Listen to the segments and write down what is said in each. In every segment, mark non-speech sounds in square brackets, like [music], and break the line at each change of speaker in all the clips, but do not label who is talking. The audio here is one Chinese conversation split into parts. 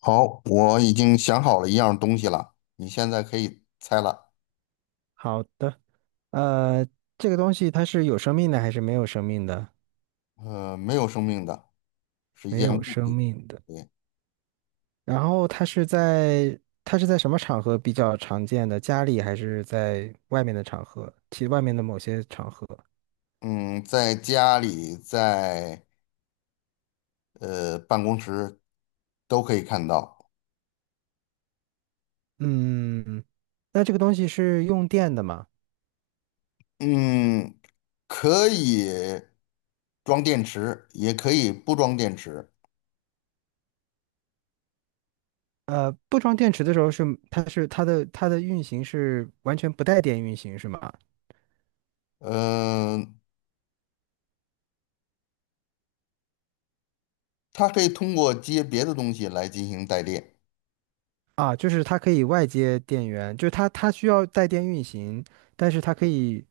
好，我已经想好了一样东西了，你现在可以猜了。
好的，呃，这个东西它是有生命的还是没有生命的？
没有生命的，是一
没
件
有
物
生
品。
命的。
对，
然后它是在什么场合比较常见的？家里还是在外面的场合？其外面的某些场合。
嗯，在家里，在办公室都可以看到。
嗯，那这个东西是用电的吗？
嗯，可以装电池，也可以不装电池。
不装电池的时候是它的运行是完全不带电运行是吗？
嗯、它可以通过接别的东西来进行带电。
啊，就是它可以外接电源，就是它需要带电运行。但是它可以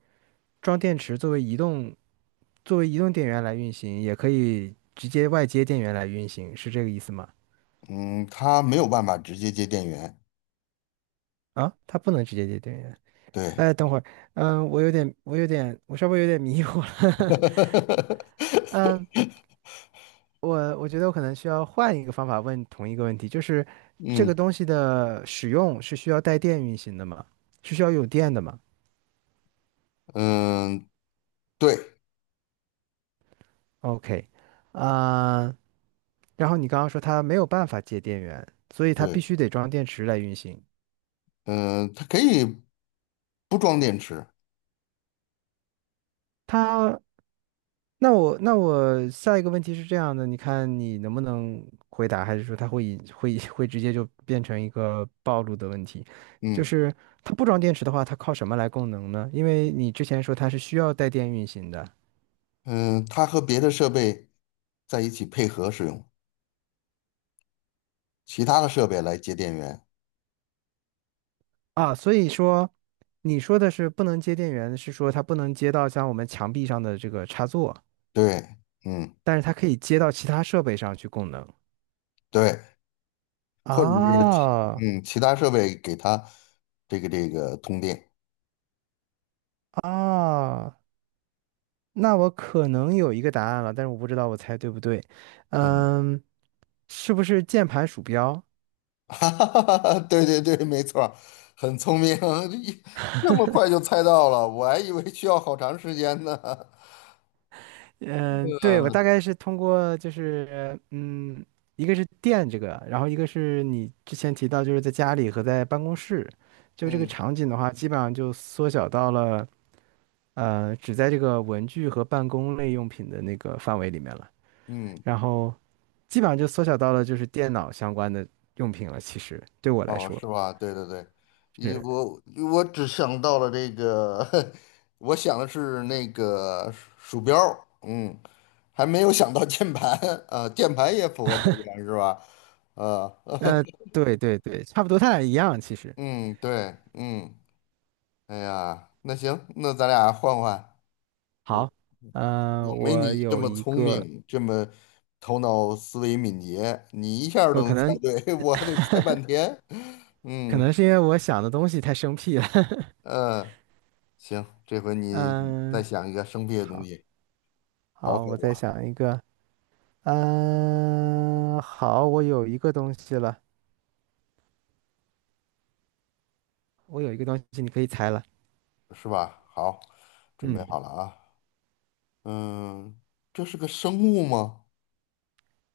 装电池作为移动电源来运行，也可以直接外接电源来运行，是这个意思吗？
嗯，它没有办法直接接电源。
啊，它不能直接接电源。
对。
哎，等会儿，嗯，我稍微有点迷糊了。[laughs] 嗯，
[laughs]
我觉得我可能需要换一个方法问同一个问题，就是这
嗯
个东西的使用是需要带电运行的吗？是需要有电的吗
嗯，对
？OK,啊、然后你刚刚说它没有办法接电源，所以它必
对，
须得装电池来运行。
嗯、它可以不装电池，
它那我下一个问题是这样的，你看你能不能回答，还是说它会引会会直接就变成一个暴露的问题？就
嗯
是它不装电池的话，它靠什么来供能呢？因为你之前说它是需要带电运行的
嗯、它和别的设备在一起配合使用，其他的设备来接电源，
啊，所以说你说的是不能接电源，是说它不能接到像我们墙壁上的这个插座，
对，嗯
但是它可以接到其他设备上去供能
对，或者是
啊
其他设备给它这个通电，
啊。那我可能有一个答案了，但是我不知道我猜对不对。
嗯，
嗯，是不是键盘鼠标？
[laughs] 哈哈哈哈，对对对，没错儿很聪明，[laughs] 这这么快就猜到了，我还以为需要好长时间呢，
嗯，对，我大
[laughs]
概是通过就是嗯，一个是电这个，然后一个是你之前提到就是在家里和在办公室，就这个
嗯
场景的话，基本上就缩小到了只在这个文具和办公类用品的那个范围里面了，
嗯。
然后基本上就缩小到了就是电脑相关的用品了。其实对我来
哦，
说
是吧？对对对，一
是。
我我只想到了这个，[laughs] 我想的是那个鼠标儿嗯，还没有想到键盘 [laughs] 啊，键盘也符合条件是吧？呃，
呃，对对对，差不多，他俩一样其实。
嗯，对，嗯，哎呀，那行，那咱俩换换，我
好，呃，
我没
我
你这
有
么
一
聪
个，
明，这么头脑思维敏捷，你一下儿都
我
能
可
猜
能
对，[laughs] 我还得猜半天，
可
嗯
能是因为我想的东西太生僻了。[laughs]
嗯。呃行，这回你再
嗯，
想一个生僻的东
好
西考
好，
考
我再
我，
想一个。嗯，好，我有一个东西了，我有一个东西，你可以猜了。
是吧？好，准备
嗯，
好了啊。嗯，这是个生物吗？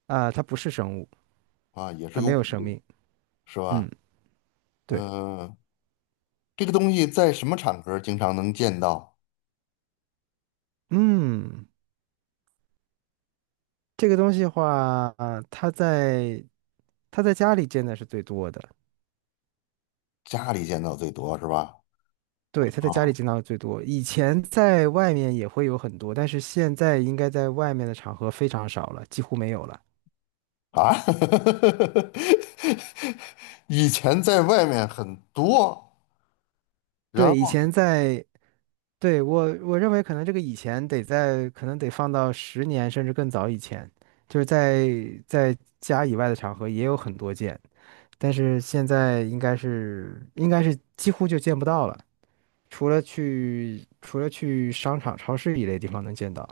啊，它不是生物，
啊，也是
它
个
没
物
有生
品，
命。
是吧？
嗯，对，
嗯，这个东西在什么场合经常能见到？
嗯，这个东西的话，啊，它在家里见的是最多的。
家里见到最多是吧？
对，他在家里
啊
见到的最多，以前在外面也会有很多，但是现在应该在外面的场合非常少了，几乎没有了。
啊，[laughs] 以前在外面很多，然
对，以
后
前在，对，我认为可能这个以前得在，可能得放到十年甚至更早以前，就是在在家以外的场合也有很多见，但是现在应该是几乎就见不到了，除了去商场、超市一类地方能见到。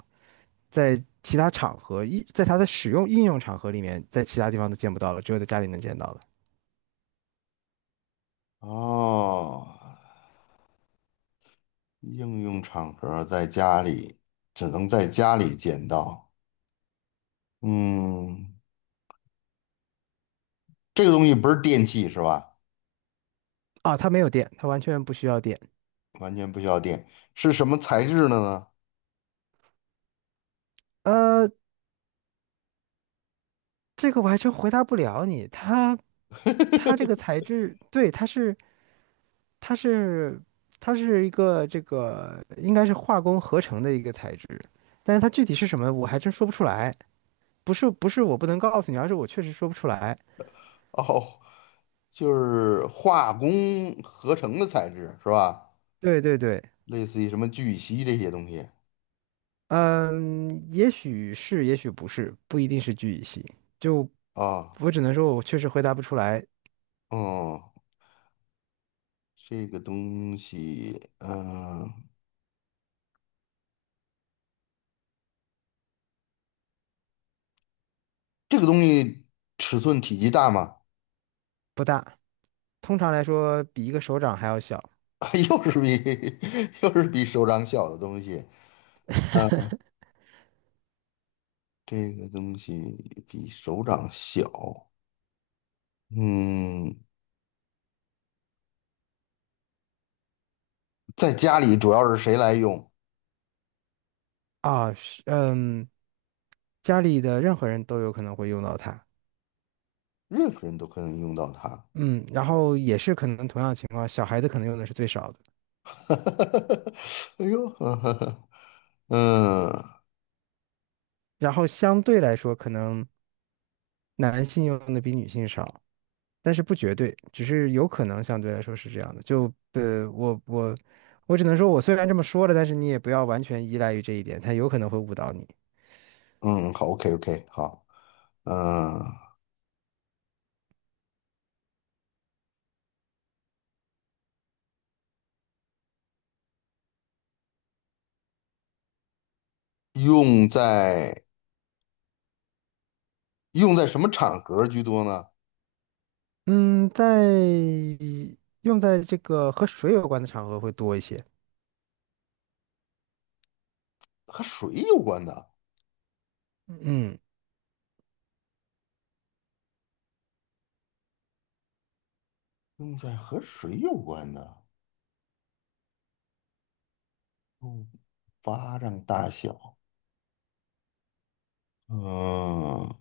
在其他场合，在它的使用应用场合里面，在其他地方都见不到了，只有在家里能见到了。
哦，应用场合在家里只能在家里见到。嗯，这个东西不是电器是吧？
啊，它没有电，它完全不需要电。
完全不需要电，是什么材质的呢？
呃，这个我还真回答不了你。它这
[laughs]
个材质，对，它是它是一个这个应该是化工合成的一个材质，但是它具体是什么，我还真说不出来。不是不是我不能告诉你，而是我确实说不出来。
哦，就是化工合成的材质是吧？
对对对。
类似于什么聚乙烯这些东西
嗯，也许是，也许不是，不一定是聚乙烯。就
啊，
我只能说，我确实回答不出来，
哦，这个东西，这个东西尺寸体积大吗？
不大。通常来说，比一个手掌还要小
[laughs] 又是比 [laughs] 又是比手掌小的东西，啊？这个东西比手掌小，嗯。在家里主要是谁来用，
啊。是嗯，家里的任何人都有可能会用到它。
任何人都可以用到它。
嗯，然后也是可能同样的情况，小孩子可能用的是最少的，
[laughs] 哎呦，[laughs] 嗯
然后相对来说，可能男性用的比女性少。但是不绝对，只是有可能相对来说是这样的。就呃，我我我只能说，我虽然这么说了，但是你也不要完全依赖于这一点，它有可能会误导你。
嗯，好，OK OK，好，嗯，用在用在什么场合居多呢？
嗯，用在这个和水有关的场合会多一些。
和水有关的，
嗯
用在和水有关的，嗯，巴掌大小，嗯，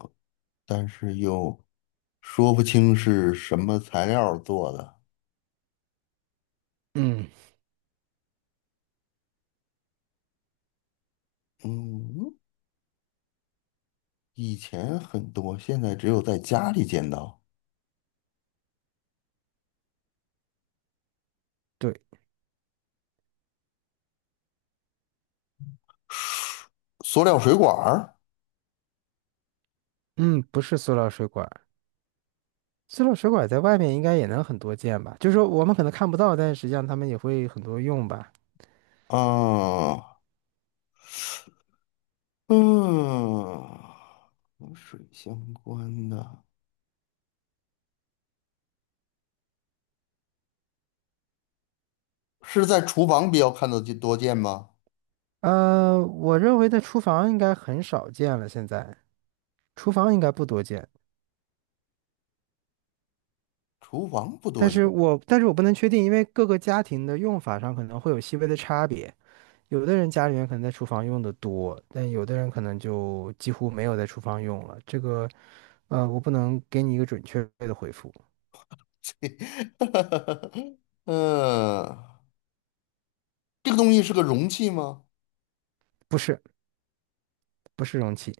但是又说不清是什么材料做的，
嗯，
嗯，以前很多，现在只有在家里见到。
对，
塑料水管儿，
嗯，不是塑料水管儿在外面应该也能很多见吧？就是说我们可能看不到，但是实际上他们也会很多用吧？
啊，嗯，和水相关的，是在厨房比较看得见多见吗？
呃，我认为在厨房应该很少见了，现在厨房应该不多见。
厨房不多见，
但是我不能确定，因为各个家庭的用法上可能会有细微的差别。有的人家里面可能在厨房用的多，但有的人可能就几乎没有在厨房用了。这个，呃，我不能给你一个准确的回复。
[laughs] 嗯，这个东西是个容器吗？
不是，不是容器，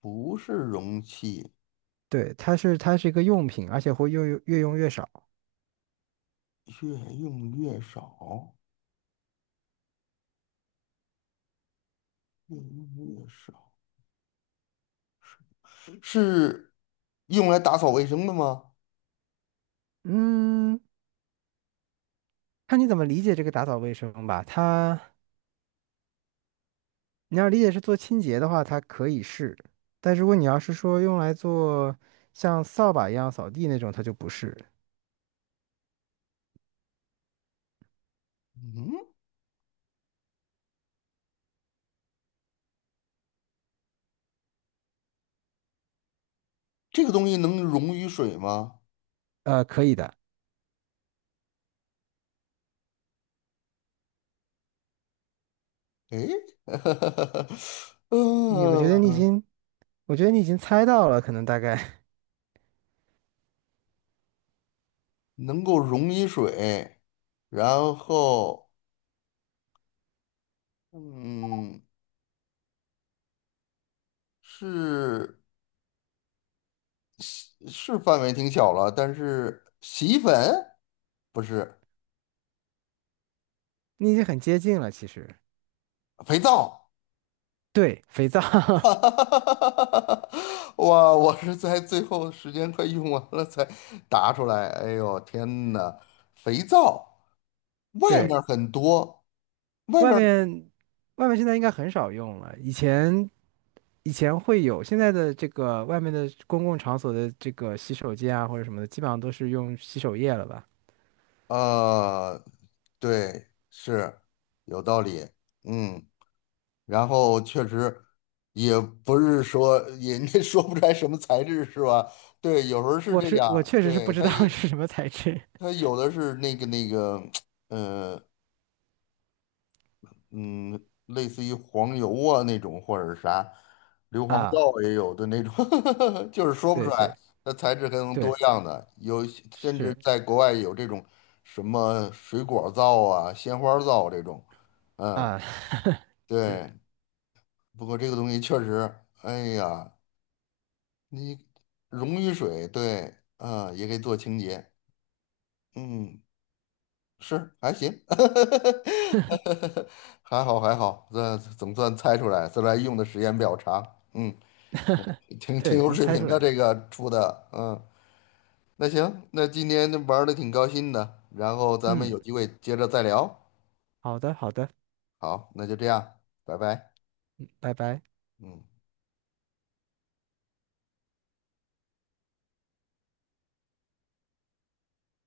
不是容器，
对，它是一个用品，而且会越用越用越少。
越用越少，越用越少，是用来打扫卫生的吗？
嗯，看你怎么理解这个打扫卫生吧。你要理解是做清洁的话，它可以是，但如果你要是说用来做像扫把一样扫地那种，它就不是。
嗯，这个东西能溶于水吗？
呃，可以的，
诶，[laughs]
你我觉得你已
嗯，
经，我觉得你已经猜到了，可能大概
能够溶于水，然后，嗯，是是范围挺小了，但是洗衣粉不是
[laughs] 你已经很接近了。其实，
肥皂，
对，肥皂，
[laughs] 哈哈哈哈哈哈！哇，我是在最后时间快用完了才答出来。哎呦，天呐，肥皂
[laughs]
外
对，
面很多，外
外
面
面现在应该很少用了，以前会有，现在的这个外面的公共场所的这个洗手间啊或者什么的，基本上都是用洗手液了吧？
呃对，是有道理，嗯，然后确实也不是说人家 [laughs] 说不出来什么材质是吧？对，有时候是这
我
样，
确实是不
对，
知道 [laughs] 是什么材质
它有的是那个，嗯嗯，类似于黄油啊那种或者是啥，硫磺
啊，
皂也有的那种，[laughs] 就是说不出
对对
来，它材质很
对，
多样的，有甚至
是
在国外有这种什么水果皂啊、鲜花皂这种，嗯，
啊是，
对。不过这个东西确实，哎呀，你溶于水，对，啊，也可以做清洁，嗯，是还行，[laughs] 还好还好，这总算猜出来，虽然用的时间比较长，嗯，挺
对，
有
能
水
猜
平
出
的
来。
这个出的，嗯，那行，那今天玩的挺高兴的，然后咱们
嗯，
有机会接着再聊，
好的好的，
好，那就这样，拜拜，
拜拜。
嗯。